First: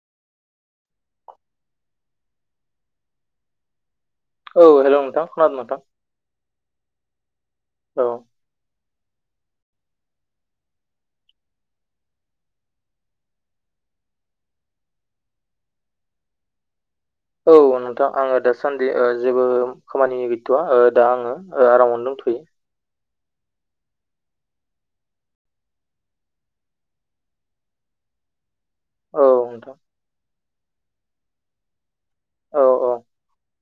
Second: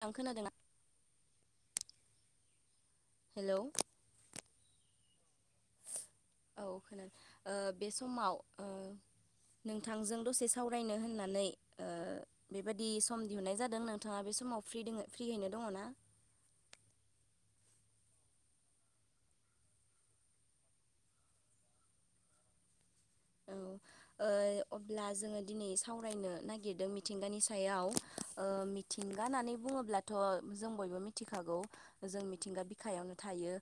थां खोनादोंना? हेल' औ हेल' नोंथां खोनादों नोंथां। औ खोनादों ओ बे औ समाव नोंथांजों दसे सावरायनो होननानै ओ बेयबादि सम दिहुननाय जादों नोंथाङा बे समाव [unintelligible] औ नोंथां आङो दासान्दि ओ जेबो खामानि गैथ'आ ओ दा आङो आरामावनो दंथ'यो। [inaudible] औ। ओ अब्ला जोङो दिनै सावरायनो नागिरदों मिथिंगानि सायाव ओ मिथिंगा औ होननानै नोंथां बुङोब्लाथ' जों बयबो मिथिखागौ। जों औ मिथिंगा औ बिखायावनो थायो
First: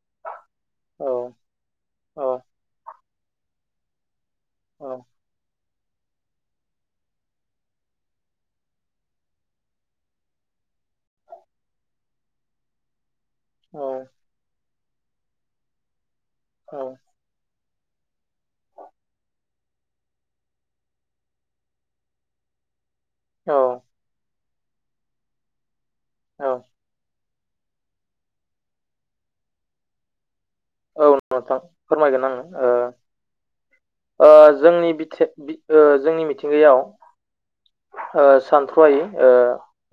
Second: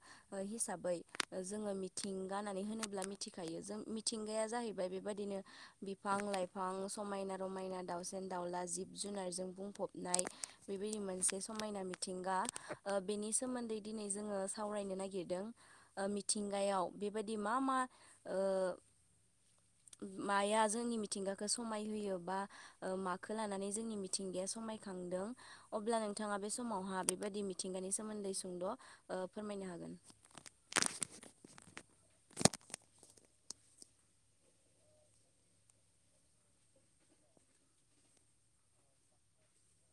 हिसाबै औ जोङो औ मिथिंगा होननानै होनोब्ला मिथिखायो जों मिथिंगाया जाहैबाय औ बेबायदिनो बिफां -लाइफां, समायना- रमायना, दाउसेन -दाउला जिब -जुनारजों बुंफबनाय बे मोनसे समायना मिथिंगा ओ बेनि सोमोन्दै औ दिनै जोङो सावरायनो नागिरदों ओ औ मिथिंगायाव बेबायदि मा मा ओ माया जोंनि मिथिंगाखौ समाय होयो बा ओ माखौ औ लानानै जोंनि मिथिंगाया समायखांदों अब्ला नोंथाङा औ बे समावहाय बेबायदि मिथिंगानि सोमोन्दै सुंद'ओ फोरमायनो हागोन? औ नोंथां फोरमायगोन आङो ओ ओ जोंनि बिथि ओ जोंनि मिथिंगायाव ओ सानथ्र' हायै ओ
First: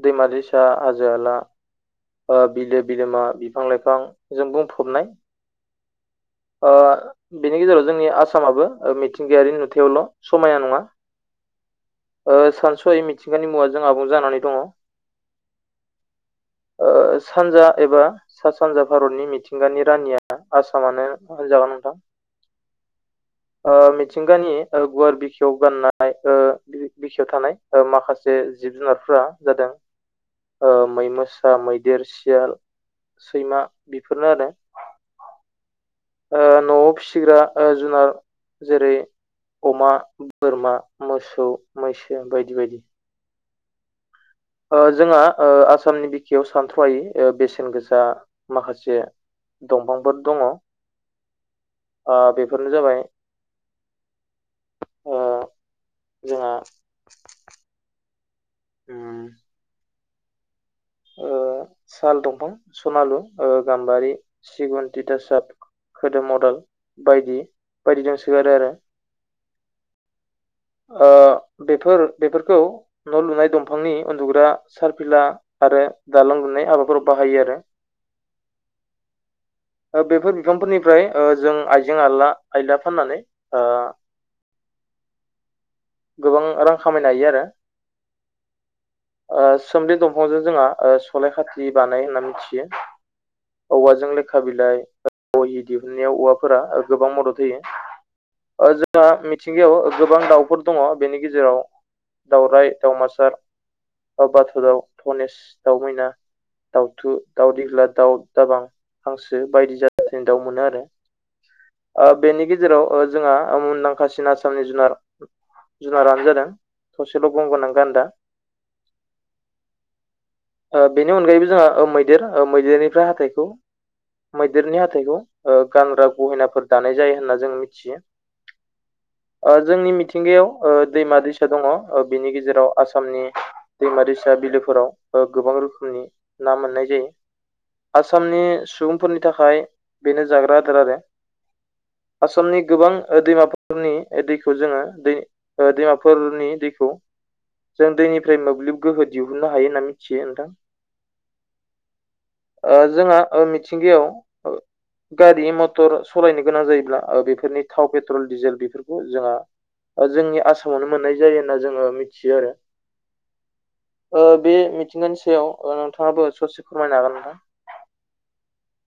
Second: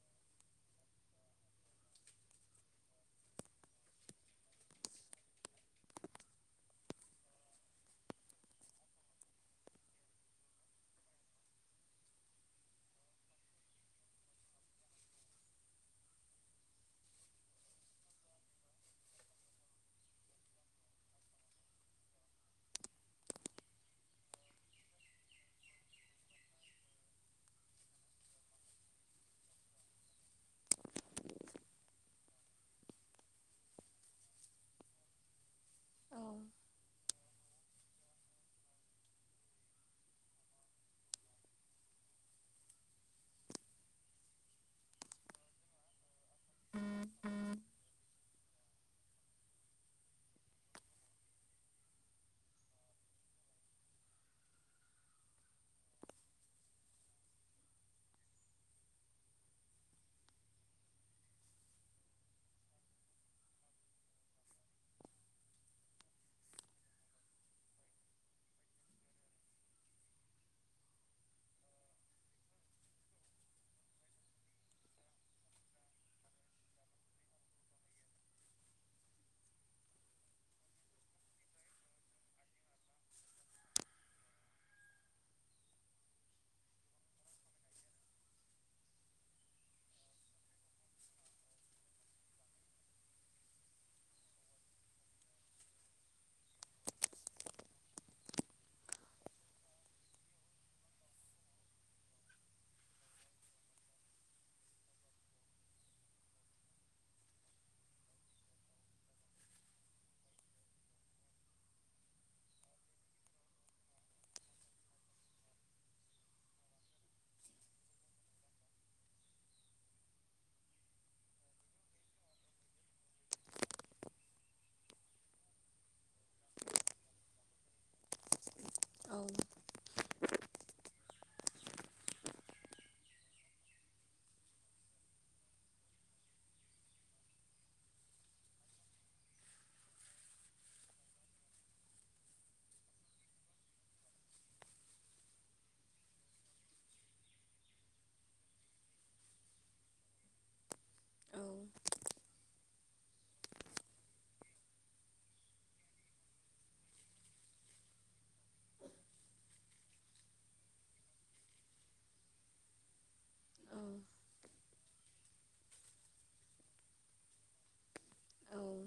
दैमा-दैसा, हाजो-हाला ओ बिलो-बिलोमा, बिफां-लाइफां जों बुंफबनाय। ओ बिनि गेजेराव जोंनि आसामाबो ओ मिथिंगायारि नुथायावल' समायना नङा। [inaudible] सानस हायै मिथिंगानि मुवाजों आबुं जानानै दङ। [inaudible] सानजा एबा सा सानजा भारतनि मिथिंगानि रानिया आसामानो होनजागोन नोंथां। मिथिंगानि गुवार बिखायाव गाननाय बिखायाव थानाय माखासे जिब जुनारफोरा जादों मै मोसा मैदेर सियाल सैमा बेफोरनो आरो। औ ओ न'आव फिसिग्रा जुनार जेरै अमा बोरमा मोसौ मैसो बायदि बायदि जोंहा आसामनि बिखायाव सानथ्र' हायै बेसेन गोसा। दा माखासे दंफांफोर दङ बेफोरनो जाबाय जोंहा [inaudible] साल दंफां सनालु गाम्बारि सिगुन दिथासाब खोदोम मदेल बायदि बायदिजों सोगोरो आरो। बेफोर बेफोरखौ न' लुनाय दंफांनि उन्दुग्रा सारफिला आरो दालां दुनाय हाबाफोराव बाहायो आरो। [inaudible] बेफोर बिफांफोरनिफ्राय जों आइजें आइला आइला फाननानै [inaudible] गोबां रां खामायनो हायो आरो। सोमलि दंफांजों जोंहा सलाय खाथि बानायो होननानै मिथियो। औवाजों लेखा बिलाइ बहि दिहुननायाव औवाफोरा गोबां मदद होयो। जोंहा मिथिंगायाव गोबां दाउफोर दङ बेनि गेजेराव दावराइ दावमासार दाव बाथ' दाव, धनेस दाव मैना दाउथु, दाउ देग्ला, दाउ दाबां, हांसो बायदि जासिनि दाउ मोनो आरो। आ बेनि गेजेराव जोंहा मुंदांखासिन आसामनि जुनार जुनारानो जादों थसेल' गं गोनां गान्दा [unintelligible] ओ बेनि अनगायैबो जोंहा मैदेर मैदेरनिफ्राय हाथाइखौ मैदेरनि हाथाइखौ गानग्रा गहेनाफोर दानाय जायो होनना जों मिथियो। औ ओ जोंनि मिथि ओ दैमा दैसा दङ ओ बिनि गेजेराव आसामनि दैमा दैसा बिलोफोराव ओ गोबां। रोखोमनि ना मोननाय जायो। आसामनि सुबुंफोरनि थाखाय बेनो जाग्रा आदार आरो। आसामनि गोबां दैमाफोरनि दैखौ जोङो दै दैमाफोरनि दैखौ जों दैनिफ्राय मोब्लिब गोहो दिहुननो हायो होनना मिथियो नोंथां। जोंहा मिथिंगायाव गारि मटर सालायनो गोनां जायोब्ला बेफोरनि थाव पेट्रल डिजेल बेफोरखौ जोंहा जोंनि आसामावनो मोननाय जायो होनना जोङो मिथियो आरो। औ ओ बे मिथिंगानि सायाव नोंथाङाबो ससे फोरमायनो हागोन नामा? औ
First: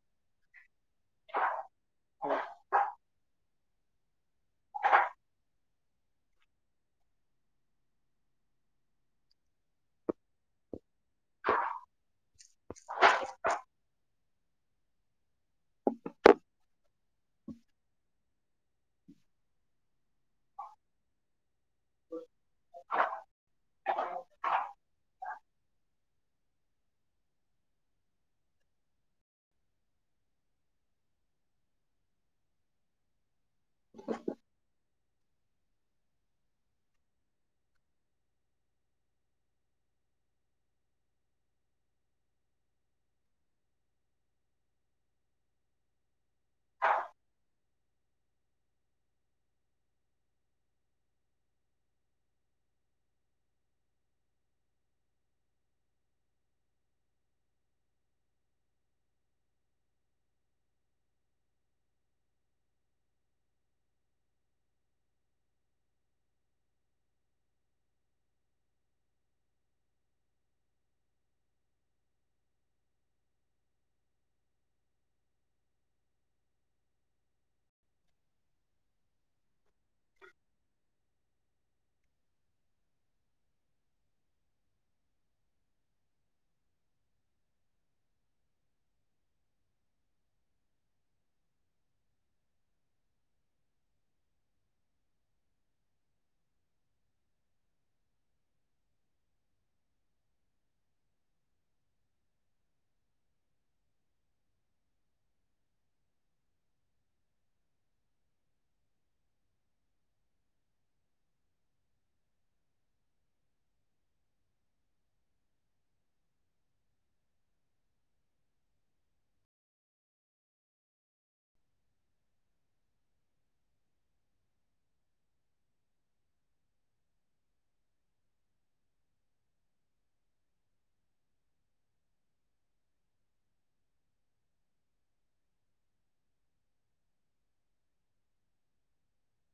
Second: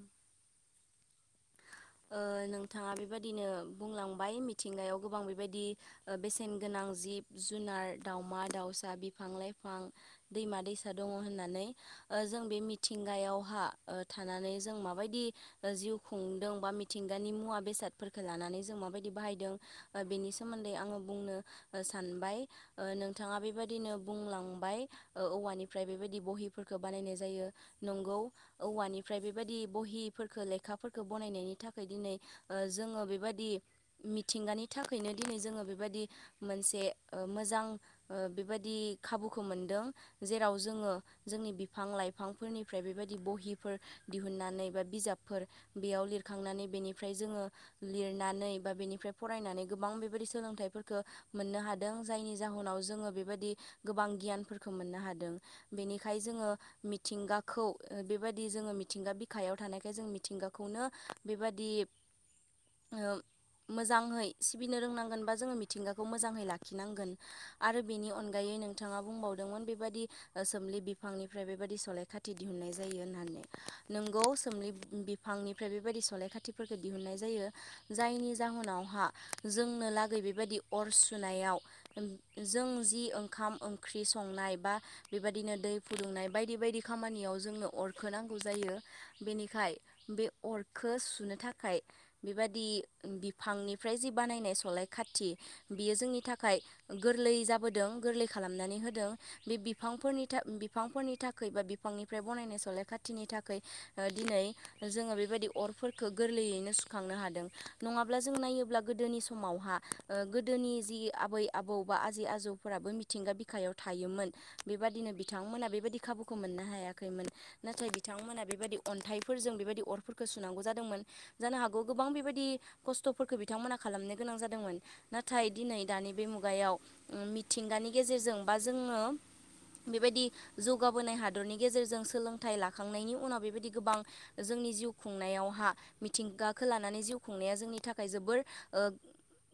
ओ नोंथाङा बेबादिनो बुंलांबाय मिथिंगायाव गोबां बेबायदि ओ बेसेन गोनां जिब जुनार दावउमा दाउ सा बिफां लाइफां दैमा दैसा दङ होननानै जों बे मिथिंगायावहा ओ थानानै जों माबायदि जिउ खुं दं मिथिंगानि मुवा बेसादफोरखौ लानानै जों माबायदि बाहायदों बेनि सोमोन्दै आङो बुंनो। ओ सानबाय ओ नोंथाङा बेबायदिनो बुंलांबाय औवानिफ्राय बेबायदि बहि बानायनाय जायो नंगौ औवानिफ्राय बेबायदि बहिफोरखो लेखाफोरखो बनायनायनि थाखाय दिनै जोङो बेबादि मिथिंगानि थाख बिदिनो दिनै जोङो बेबायदि मोनसे मोजां ओ बेबायदि खाबुखौ मोनदों। जेराव जोङो जोंनि बिफां लाइफांफोरनिफ्राय बेबायदि बहिफोर दिहुननानै बा बिजाबफोर बेयाव लिरखांनानै बेनिफ्राय जोङो लिरनानै बा बेनिफ्राय फरायनानै गोबां बेबायदि सोलोंथाइ फोरखो मोननो हादों जायनि जाहोनाव जोङो बेबायदि गोबां गियानफोरखौ मोननो हादों। बेनिखाय जोङो मिथिंगाखौ बेबायदि जोङो मिथिंगा बिखायाव थानायखाय जों मिथिंगाखौ खौनो बेबादि ओ मोजाङै सिबिनो रोंनांगोन बा जोङो मिथिंगाखौ मोजाङै लाखिनांगोन आरो बेनि अनगायै नोंथाङा बुंबावदोंमोन बेबायदि सोमलि बिफांनिफ्राय बेबायदि सलाय खाथि दिहुननाय जायो होननानै। नोंगौ सोमलि बि बिफांनिफ्राय बेबायदि सलाय खाथिफोरखौ दिहुननाय जायो जायनि जाहोनावहा जोंनो लागै बेबायदि अर सुनायाव जों जि ओंखाम ओंख्रि संनाय बा बेबायदिनो दै फुदुंनाय बायदि बायदि खामानियाव जोंनो अरखो नांगौ जायो बेनिखाय बे अरखो सुनो थाखाय बेबादि बिफांनिफ्राय जि बानायनाय सलाय खाथि बियो जोंनि थाखाय गोरलै जाबोदों गोरलै खालामनानै होदों बे बिफांफोरनि थाखाय बिफांफोरनि थाखाय बा बिफांनिफ्राय बनायनाय सलाय खाथिनि थाखाय ओ दिनै जोङो बेबायदि अरफोरखौ गोरलैयैनो सुखांनो हादों नङाब्ला जों नायोब्ला गोदोनि समावहा गोदोनि जि आबै आबौ बा आजै आजौफोराबो मिथिंगा बिखायाव थायोमोन। बेबादिनो बिथांमोना बेबायदि खाबुखौ मोननो हायाखैमोन नाथाय बिथांमोना बेबायदि अन्थाइफोरजों बेबायदि अरफोरखौ सुनांगौ जादोंमोन जानो हागौ गोबां बेबायदि खस्थ'फोरखौ बिथांमोना खालामनो गोनां जादोंमोन। मोन नाथाय दिनै दानि बे मुगायाव मिथिंगानि गेजेरजों बा जोङो बेबायदि जौगाबोनाय हादरनि गेजेरजों सोलोंथाइ लाखांनायनि उनाव बेबायदि गोबां जोंनि जिउ खुंनायावहा मिथिंगाखौ लानानै जिउ खुंनाया जोंनि थाखाय जोबोर ओ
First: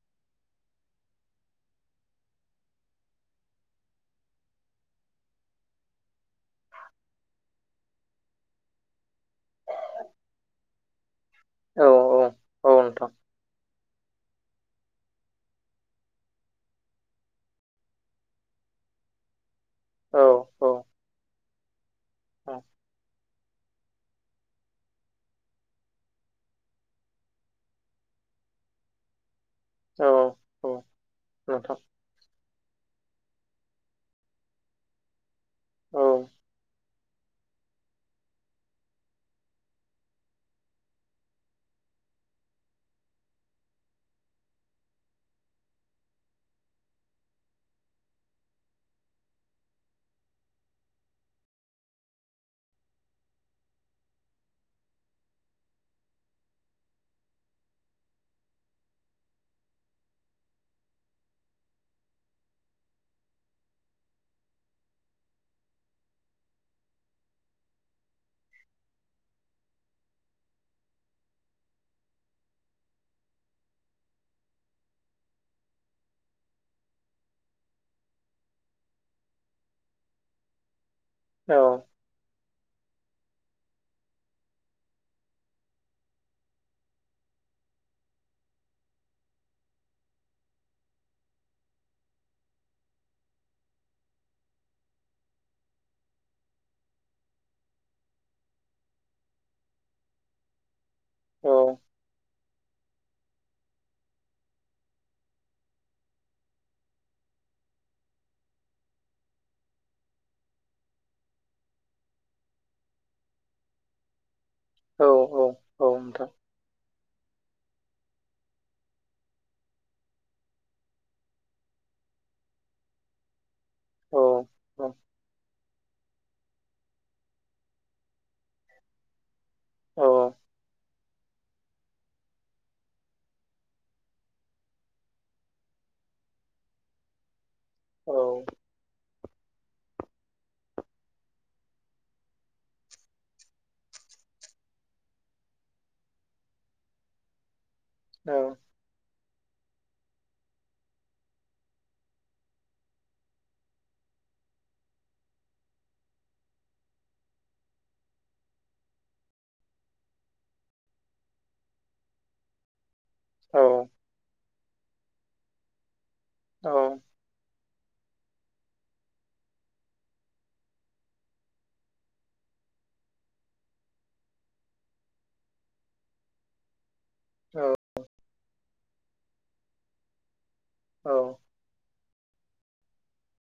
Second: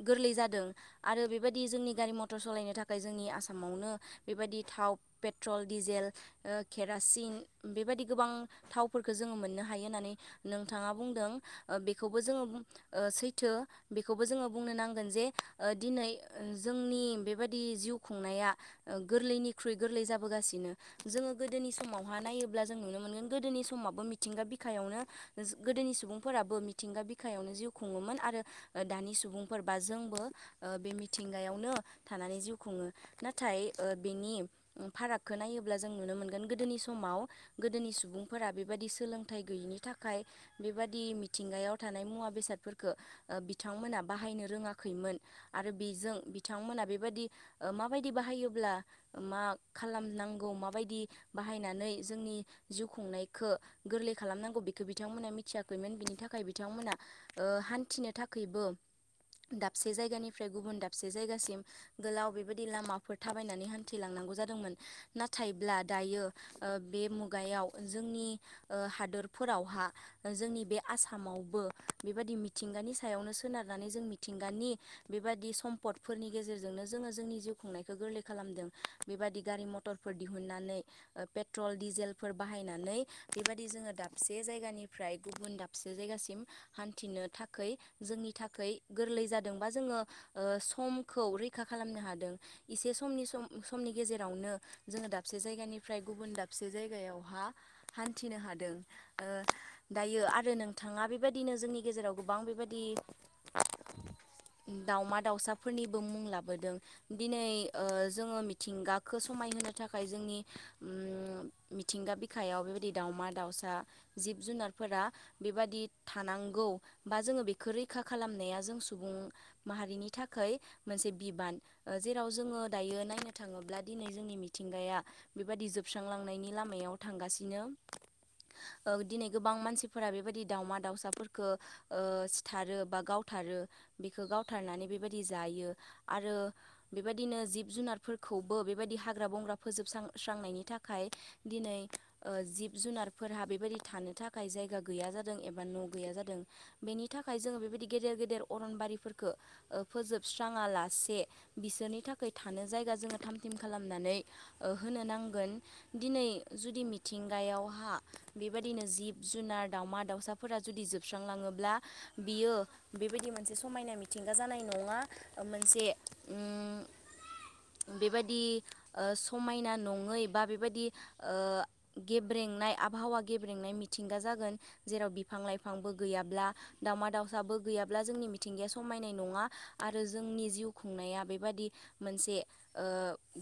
गोरलै जादों आरो बेबादि जोंनि गारि मथर सालायनो थाखै जोंनि आसामावनो बेबादि था थावप पेट्रल डिजेल ओ केरासिन बेबादि गोबां थावफोरखो जोङो मोननो ह हायो होनानै नोंथाङा बुंदों ओ बेखौबो जोङो बु ओ नोंथां सैथो बेख खौबो जोङो बुंनो नांगोन जे ओ दिनै ओ जोंनि बेबादि जिउ खुंनाया ओ गोरलैनिख्रुइ गोरलै औ औ जाबोगासिनो जोङो गोदोनि समावहा नायोब्ला नोंथां जों नुनो मोनगोन गोदोनि समावबो मिथिंगा बिक खायावनो ज गोदोनि सुबुंफोराबो मिथिंगा बिखायावनो जिउ खुङोमोन आरो ओ दानि सुबुं फोरबा औ जोंबो औ ओ बे मिथिंगायावनो नोंथां थानानै जिउ खुङो। नाथाय ओ बेनि फारागखो नायोब्ला जों औ नुनो मोनगोन गोदोनि समाव गोदोनि सुबुंफोरा बेबादि सोलों थाय गैयिनि थाखाय बेबादि मिथिंगायाव थानाय मुवा बेसादफोरखो बिथांमोना बाहाय नो रोङाखैमोन आरो बेजों बिथांमोना बेबादि ओ माबायदि बाहायोब्ला उम्म मा खालामनांगौ माबायदि बाहायनानै जोंनि जिउ खुंनायखो गोरलै खालामनांगौ बेखो बिथांमोना मिथियाखैमोन बिनि थाखाय बिथांमोना ओ हान्थिनो थाखैबो दाबसे जायगानिफ्राय गुबुन दाबसे जायगासिम गोलाव बेबादि लामाफोर थाबायनानै हान्थिलांना नांगौ जादोंमोन नाथायब्ला दायो ओ बे मुगायाव जोंनि ओ हादोरफोरावहा जोंनि बे आसामावबो बेबादि मिथिंगानि सायावनो सोनार नानै जों मिथिंगानि बेबादि सम्पदफोरनि गेजेरजोंनो जोङो जोंनि जिउ खुंनायखो गोरलै खालामदों। बेबादि गारि मटरफोर दिहुननानै औ पेट्रल डिजेलफोर बाहायनानै बेबादि जोङो दाबसे जायगानिफ्राय गुबुन दाबसे जायगासिम हान्थिनो थाखै जोंनि इथाखै गोरलै जादों बा जोङो ओ समखौ रैखा खालामनो हादों इसे समनि सम समनि गेजेरावनो जोङो दाबसे जायगानिफ्राय गुबुन दाबसे जायगायावहा हान्थिनो हादों ओ दायो आरो नों थाङा औ बेबादिनो जोंनि गेजेराव गोबां बेबादि दावमा दाउसाफोरनिबो मुं लाबोदों दिनै ओ जोङो मिथिंगाखो समायहोनो थाखाय जोंनि उम मिथिंगा बिखायाव बेबायद दि दावमा दाउसा जिब जुनारफोरा औ बेबादि औ नोंथां थानांगौ बा जोङो बेख खो रैखा खालामनाया जों सुबुं माहारिनि थाखै मोनसे बिबान ओ जेराव जोङो ओ दायो नायनो था थाङोब्ला दिनै औ जोंनि मिथिंगाया बेबादि जोबस्रांलांनायनि लामायाव थांगासिनो। ओ दिनै गोबां मानसिफोरा औ बेबादि दावमा दाउसाफोरख खो ओ सिथारो बा गावथारो बेखो गावथारनानै बेबायदि जायो आरो ओ बेबादिनो जिब जुनारफोरखौबो बेबादि हाग्रा बंग्रा फोजोबस्रां स्रांनायनि थाखाय दिनै ओ जिब जुनारफोरहा बेबादि थानो थाखाय जायगा गैया जादों एबा न' गैया जादों बेनि थाखाय जोङो बेबादि गेदेर औ गेदेर अरनबारिफोरखो ओ फोजोबस्राङा लासे बिसोरनि थाखाय थानो जायगा जोङो थाम थिम खालामनानै ओ होनो नांगोन दिनै जुदि मिथिं नायावहा बेबादिनो जिब जुनार दाउमा दाउसाफोरा जुदि जोबस्रांलाङोब्ला बि इयो बेबायदि मोनसे औ समायना मिथिंगा जानाय नङा‌ ओ मोनसे उम औ बेबादि ओ समायना नङै बा बेबादि ओ गेब्रेंनाय आबहावा गेब्रेंनाय मिथिंगा जागोन जेराव बिफां लाइफांबो गैयाब्ला दावमा दाउसाबो गैयाब्ला जोंनि मिथिंगाया समायनाय नङा आरो जोंनि जिउ खुंनाया औ बेबादि मोनसे ओ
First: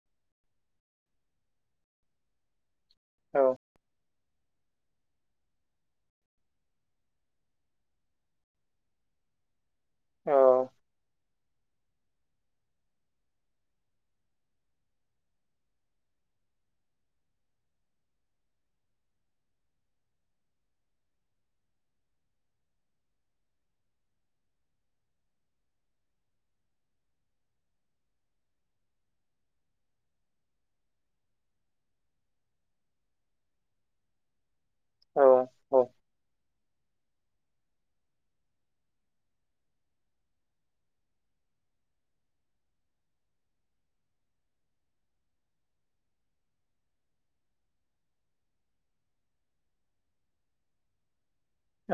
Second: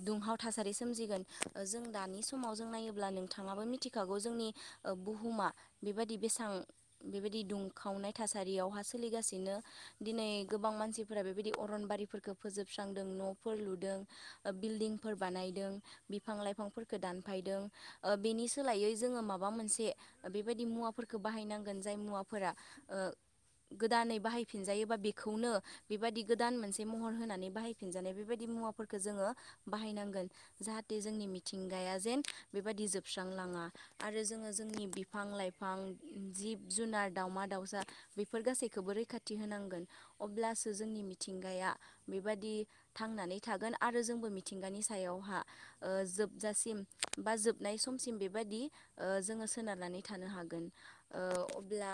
दुंहाव थासारि सोमजिगोन ओ जों दानि समाव जों नायोब्ला थाङाबो मिथिखाग गौ जोंनि ओ बुहुमा बेबादि बेसां बेबादि दुंखावनाय थासारियावहा सोलि इगासिनो दिनै गोबां मानसिफोरा बेबादि अर रनबारिफोरखो फोजोबस्रांदों न'फोर लुदों ओ बिल्दिंफोर बानायदों बिफां लाइफां फोरखो दानफायदों ओ बेनि सोलायै जोङो माबा मोनसे ओ बेबायदि मुवाफोरखौ बाहायनांगोन जाय मुवाफोरा ओ गोदानै बाहायफिनजायोबा बेखौनो बेबादि गोदान मोनसे महर होनानै बाहायफिनजानाय बेबादि मुवाफोरखो जोङो बाहायनांगोन जाहाटे मिथिंगाया जेम बिफ बायदि जोबस्रां लाङा आरो जोङो जोंनि बिफां नोंथां लाइफां जिब जुनार दावमा दाउसा बेफोर गासैखौबो रैखाथि होनांगोन अब्लासो जोंनि मिथिंगाय या बेबादि थांनानै थागोन आरो जोंबो मिथिंगानि सायावहा ओ जोबजास सिम जोबनाय समसिम बेबायदि ओ जोङो सोनारनानै थानो हागोन। ओ अब्ला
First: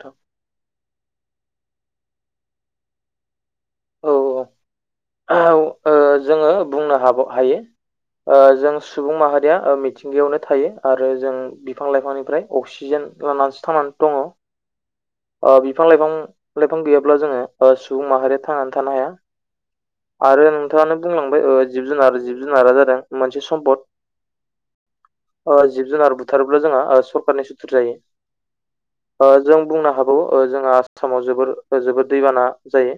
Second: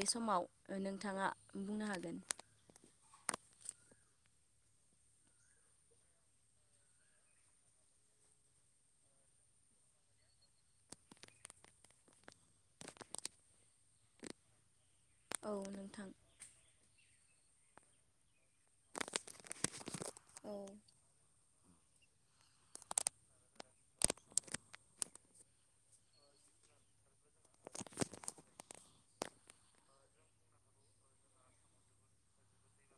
बे समाव ओ नोंथाङा बुंनो हागोन औ [inaudible] औ ओ जोङो बुंनो हाबाव हायो। ओ जों सुबुं माहारिया ओ मिथिंगायावनो थायो आरो जों बिफां लाइफांनिफ्राय अक्सिजेन ओ लानानैसो थांनानै दङ। [inaudible] ओ बिफां नोंथां लाइफां लाइफां गैयाब्ला जोङो ओ सुबुं माहारिया थांनानै थानो हाया आरो औ नोंथाङानो बुंलांबाय ओज जिब जुनार जिब जुनारा जादों मोनसे सम्पद। ओ जिब जुनार बुथारोब्ला जोंहा ओ सरखारनि सुथुर जायो। ओ जों बुंनो हाबावो ओ जोंहा आसामाव जोबोर ओ जोबोर दैबाना जायो।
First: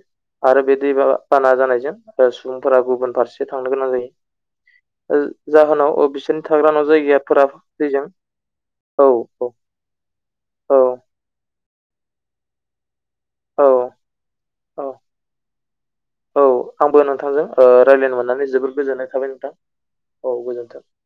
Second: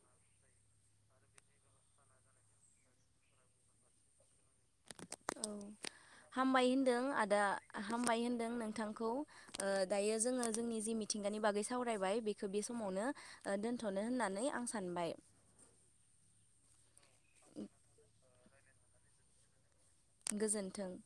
आरो बे दै बा बा बाना जानायजों ओ सुबुंफोरा गुबुन फारसे थांनो गोनां जायो। ओ जाहोनाव ओ बिसोरनि हामबाय थाग्रा न' होनदों आदा जायगाफोरा दैजों हामबाय होनदों औ नोंथांखौ औ ओ दायो जोङो औ जोंनि जिम मिथिंगानि बागै सावरायबाय बेखो बे समावनो औ दोन्थ'नो होननानै आं औ सानबाय औ आंबो नोंथांजों रायलायनो मोननानै जोबोद गोजोननाय थाबाय नोंथां। गोजोन्थों